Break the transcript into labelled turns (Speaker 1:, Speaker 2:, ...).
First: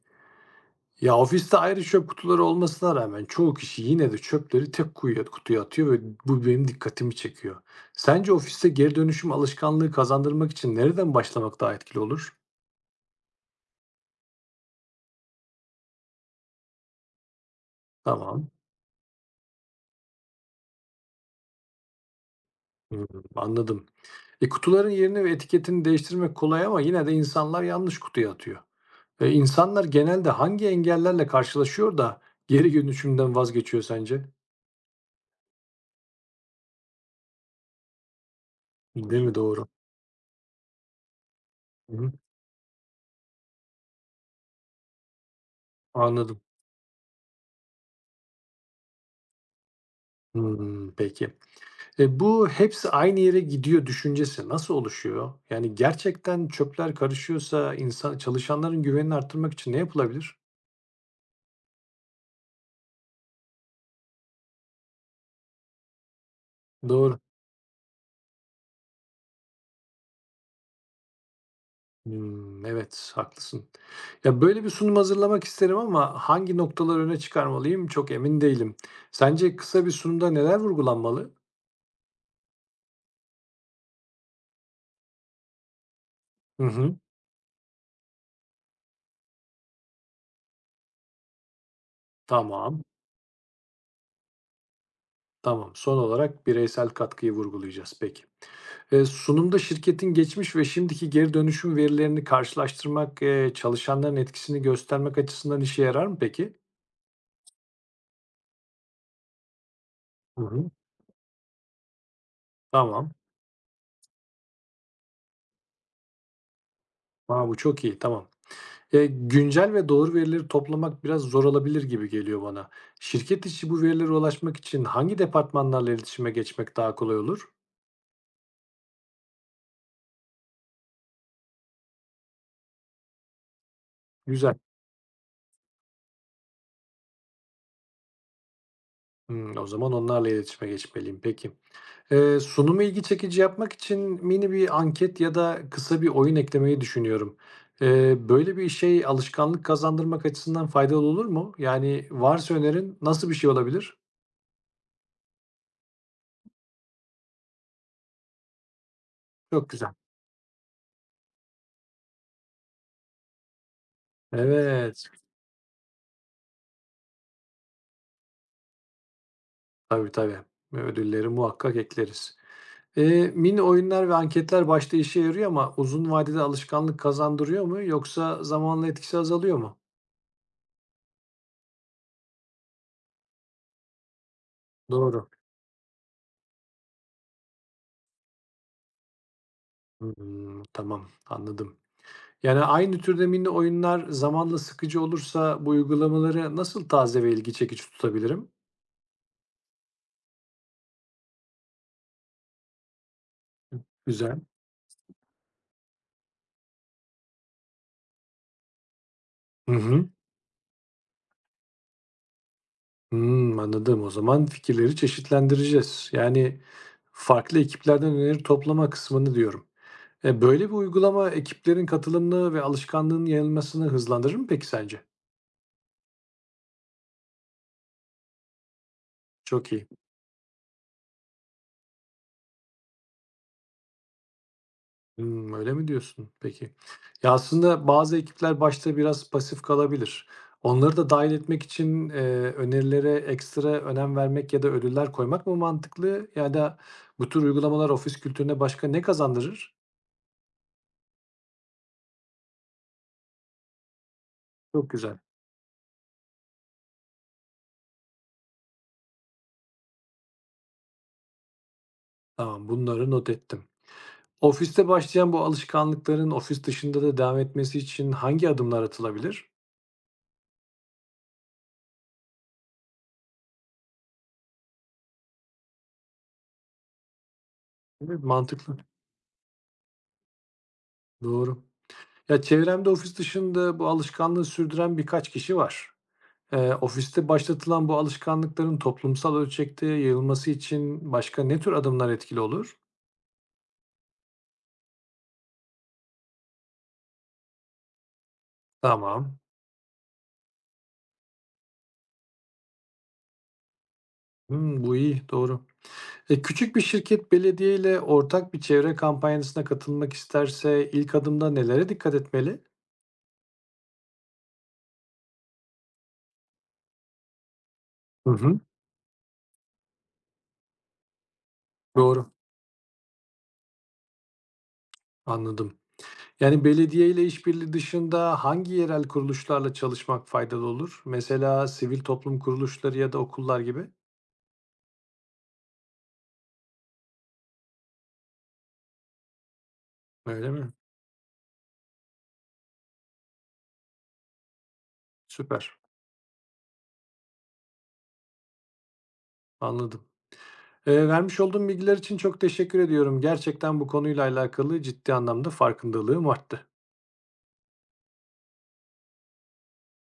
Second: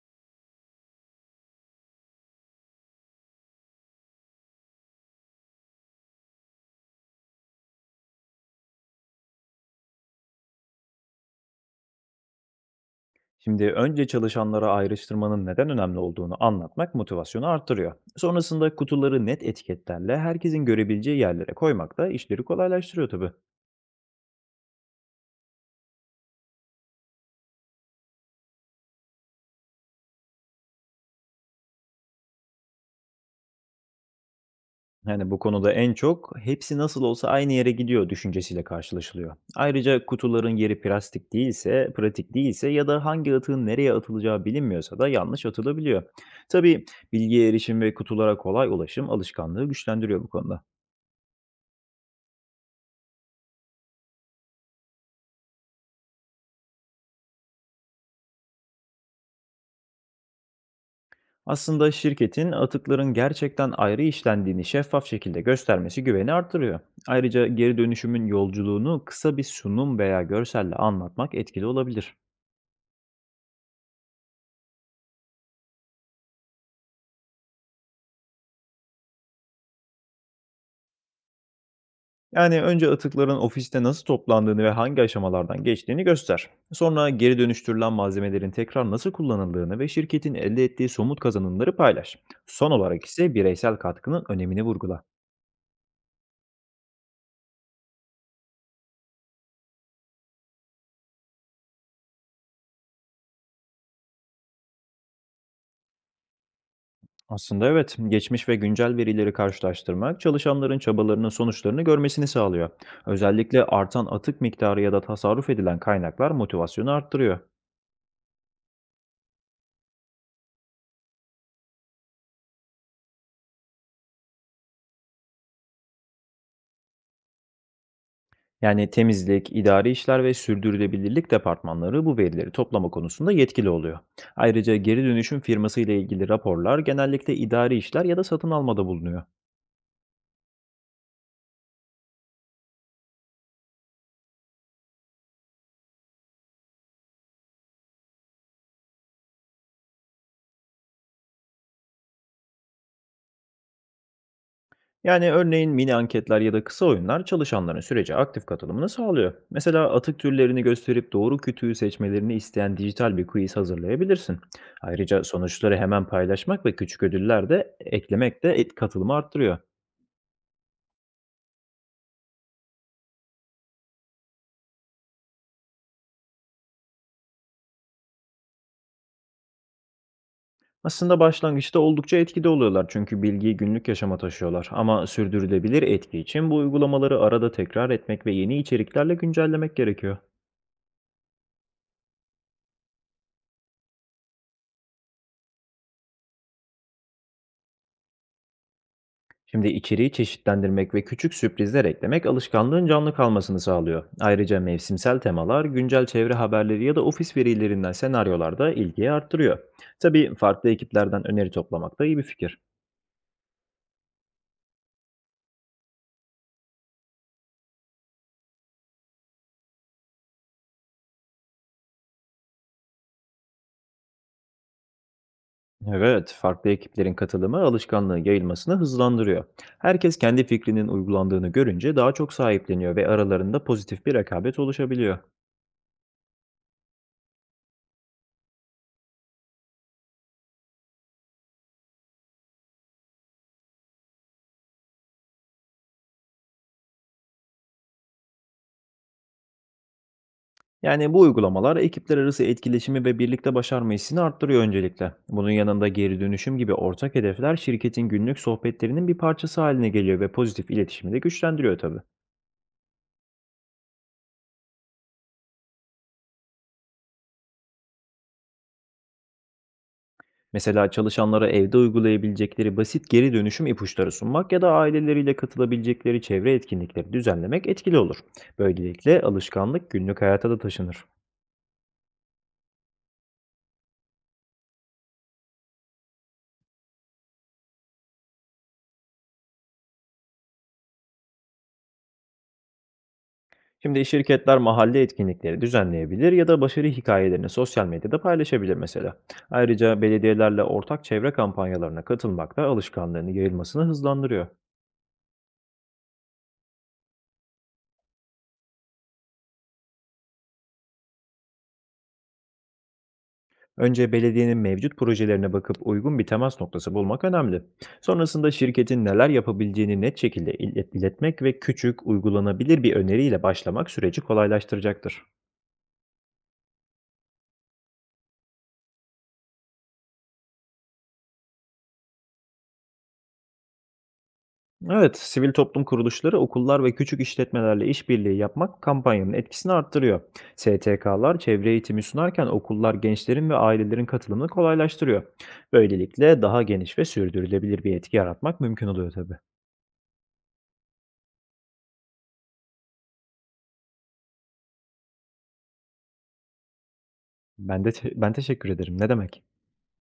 Speaker 1: Ya ofiste ayrı çöp kutuları olmasına rağmen çoğu kişi yine de çöpleri tek kutuya atıyor ve bu benim dikkatimi çekiyor. Sence ofiste geri dönüşüm alışkanlığı kazandırmak için nereden başlamak daha etkili olur?
Speaker 2: Şimdi önce çalışanlara ayrıştırmanın neden önemli olduğunu anlatmak motivasyonu artırıyor.
Speaker 1: Tamam.
Speaker 2: Sonrasında kutuları net etiketlerle herkesin görebileceği yerlere koymak da işleri
Speaker 1: Hmm,
Speaker 2: kolaylaştırıyor tabii.
Speaker 1: anladım. Kutuların yerini ve etiketini değiştirmek kolay ama yine de insanlar yanlış kutuya atıyor. İnsanlar genelde hangi engellerle karşılaşıyor da geri dönüşümden vazgeçiyor sence?
Speaker 2: Yani bu konuda en çok hepsi nasıl olsa aynı yere gidiyor düşüncesiyle
Speaker 1: Değil mi?
Speaker 2: karşılaşılıyor.
Speaker 1: Doğru.
Speaker 2: Ayrıca kutuların yeri plastik değilse,
Speaker 1: Hı hı.
Speaker 2: pratik değilse ya da hangi atığın nereye atılacağı bilinmiyorsa da yanlış atılabiliyor.
Speaker 1: Anladım.
Speaker 2: Tabii bilgiye erişim ve kutulara kolay ulaşım alışkanlığı güçlendiriyor bu konuda.
Speaker 1: Hmm, peki. Bu hepsi aynı yere gidiyor düşüncesi nasıl oluşuyor? Yani gerçekten çöpler karışıyorsa insan çalışanların güvenini arttırmak için ne yapılabilir?
Speaker 2: Aslında şirketin atıkların gerçekten ayrı işlendiğini şeffaf şekilde göstermesi güveni artırıyor.
Speaker 1: Doğru.
Speaker 2: Ayrıca geri dönüşümün yolculuğunu kısa bir sunum veya görselle anlatmak etkili olabilir.
Speaker 1: Hmm, evet, haklısın. Ya böyle bir sunum hazırlamak isterim ama hangi noktaları öne çıkarmalıyım çok emin değilim. Sence kısa bir sunumda neler vurgulanmalı?
Speaker 2: Yani önce atıkların ofiste nasıl toplandığını ve hangi aşamalardan geçtiğini göster.
Speaker 1: Hı hı,
Speaker 2: Sonra geri dönüştürülen malzemelerin tekrar nasıl kullanıldığını ve şirketin elde ettiği somut kazanımları paylaş. Son
Speaker 1: tamam,
Speaker 2: olarak ise bireysel katkının önemini vurgula.
Speaker 1: tamam. Son olarak bireysel katkıyı vurgulayacağız. Peki. Sunumda şirketin geçmiş ve şimdiki geri dönüşüm verilerini karşılaştırmak, çalışanların etkisini göstermek açısından işe yarar mı peki?
Speaker 2: Aslında evet, geçmiş ve güncel verileri karşılaştırmak
Speaker 1: Hı hı.
Speaker 2: çalışanların çabalarının sonuçlarını görmesini sağlıyor.
Speaker 1: Tamam.
Speaker 2: Özellikle artan atık miktarı ya da tasarruf edilen kaynaklar motivasyonu arttırıyor.
Speaker 1: A, bu çok iyi, tamam. Güncel ve doğru verileri toplamak biraz zor olabilir gibi geliyor bana. Şirket içi bu verilere ulaşmak için hangi departmanlarla iletişime geçmek daha kolay olur?
Speaker 2: Yani temizlik, idari işler ve sürdürülebilirlik departmanları bu verileri toplama konusunda yetkili oluyor.
Speaker 1: Güzel.
Speaker 2: Ayrıca geri dönüşüm firması ile ilgili raporlar genellikle idari işler ya da satın almada bulunuyor.
Speaker 1: Hımm, o zaman onlarla iletişime geçmeliyim. Peki. Sunumu ilgi çekici yapmak için mini bir anket ya da kısa bir oyun eklemeyi düşünüyorum. Böyle bir şey alışkanlık kazandırmak açısından faydalı olur mu? Yani varsa önerin nasıl bir şey olabilir?
Speaker 2: Yani örneğin mini anketler ya da kısa oyunlar çalışanların sürece aktif katılımını sağlıyor.
Speaker 1: Çok güzel.
Speaker 2: Mesela atık türlerini gösterip doğru kütüğü seçmelerini isteyen dijital bir quiz hazırlayabilirsin.
Speaker 1: Evet,
Speaker 2: Ayrıca sonuçları hemen paylaşmak ve küçük ödüller de eklemek de et katılımı arttırıyor.
Speaker 1: tabii tabii. Ödülleri muhakkak ekleriz. Mini oyunlar ve anketler başta işe yarıyor ama uzun vadede alışkanlık kazandırıyor mu yoksa zamanla etkisi azalıyor mu?
Speaker 2: Aslında başlangıçta oldukça etkili oluyorlar çünkü bilgiyi günlük yaşama taşıyorlar. Ama
Speaker 1: Doğru.
Speaker 2: sürdürülebilir etki için bu uygulamaları arada tekrar etmek ve yeni içeriklerle güncellemek gerekiyor.
Speaker 1: Hmm, tamam, anladım. Yani, aynı türde mini oyunlar zamanla sıkıcı olursa bu uygulamaları nasıl taze ve ilgi çekici tutabilirim?
Speaker 2: Şimdi içeriği çeşitlendirmek ve küçük sürprizler eklemek alışkanlığın canlı kalmasını sağlıyor.
Speaker 1: Güzel.
Speaker 2: Ayrıca mevsimsel temalar, güncel çevre haberleri ya da ofis verilerinden senaryolar da ilgiyi arttırıyor.
Speaker 1: Hı hı.
Speaker 2: Tabii farklı ekiplerden öneri toplamak da iyi bir fikir.
Speaker 1: Hımm, anladım. O zaman fikirleri çeşitlendireceğiz. Yani, farklı ekiplerden öneri toplama kısmını diyorum. Böyle bir uygulama ekiplerin katılımını ve alışkanlığın yayılmasını hızlandırır mı peki sence?
Speaker 2: Evet, farklı ekiplerin katılımı alışkanlığın yayılmasını hızlandırıyor.
Speaker 1: Çok iyi.
Speaker 2: Herkes kendi fikrinin uygulandığını görünce daha çok sahipleniyor ve aralarında pozitif bir rekabet oluşabiliyor.
Speaker 1: Hımm, öyle mi diyorsun? Peki. Ya, aslında bazı ekipler başta biraz pasif kalabilir. Onları da dâhil etmek için, önerilere ekstra önem vermek ya da ödüller koymak mı mantıklı ya da bu tür uygulamalar ofis kültürüne başka ne kazandırır?
Speaker 2: Yani bu uygulamalar ekipler arası etkileşimi ve birlikte başarma hissini arttırıyor
Speaker 1: Çok
Speaker 2: öncelikle.
Speaker 1: güzel.
Speaker 2: Bunun yanında geri dönüşüm gibi ortak hedefler şirketin günlük sohbetlerinin bir parçası haline geliyor ve pozitif iletişimi de güçlendiriyor tabii.
Speaker 1: Tamam, bunları not ettim. Ofiste başlayan bu alışkanlıkların ofis dışında da devam etmesi için hangi adımlar atılabilir?
Speaker 2: Mesela çalışanlara evde uygulayabilecekleri basit geri dönüşüm ipuçları sunmak ya da aileleriyle katılabilecekleri çevre etkinlikleri düzenlemek etkili olur.
Speaker 1: Evet, mantıklı.
Speaker 2: Böylelikle alışkanlık günlük hayata da taşınır.
Speaker 1: Doğru. Ya, çevremde ofis dışında bu alışkanlığı sürdüren birkaç kişi var. Ofiste başlatılan bu alışkanlıkların toplumsal ölçekte yayılması için başka ne tür adımlar etkili olur?
Speaker 2: Şimdi şirketler mahalle etkinlikleri düzenleyebilir ya da başarı hikayelerini sosyal medyada paylaşabilir mesela.
Speaker 1: Tamam.
Speaker 2: Ayrıca belediyelerle ortak çevre kampanyalarına katılmak da alışkanlığını yayılmasını hızlandırıyor.
Speaker 1: Hmm, bu iyi, doğru. Küçük bir şirket belediye ile ortak bir çevre kampanyasına katılmak isterse ilk adımda nelere dikkat etmeli?
Speaker 2: Önce belediyenin mevcut projelerine bakıp uygun bir temas noktası bulmak önemli.
Speaker 1: Hı
Speaker 2: Sonrasında
Speaker 1: hı.
Speaker 2: şirketin neler yapabileceğini net şekilde iletmek ve küçük,
Speaker 1: Doğru,
Speaker 2: uygulanabilir bir öneriyle başlamak süreci kolaylaştıracaktır.
Speaker 1: anladım. Yani belediye ile işbirliği dışında hangi yerel kuruluşlarla çalışmak faydalı olur? Mesela sivil toplum kuruluşları ya da okullar gibi.
Speaker 2: Evet, sivil toplum kuruluşları, okullar ve küçük işletmelerle işbirliği yapmak kampanyanın etkisini arttırıyor.
Speaker 1: Öyle mi?
Speaker 2: STK'lar çevre eğitimi sunarken okullar gençlerin ve ailelerin katılımını kolaylaştırıyor.
Speaker 1: Süper,
Speaker 2: Böylelikle daha geniş ve sürdürülebilir bir etki yaratmak mümkün oluyor tabii.
Speaker 1: anladım. Vermiş olduğum bilgiler için çok teşekkür ediyorum. Gerçekten bu konuyla alakalı ciddi anlamda farkındalığım arttı.
Speaker 2: Ben teşekkür ederim. Ne demek?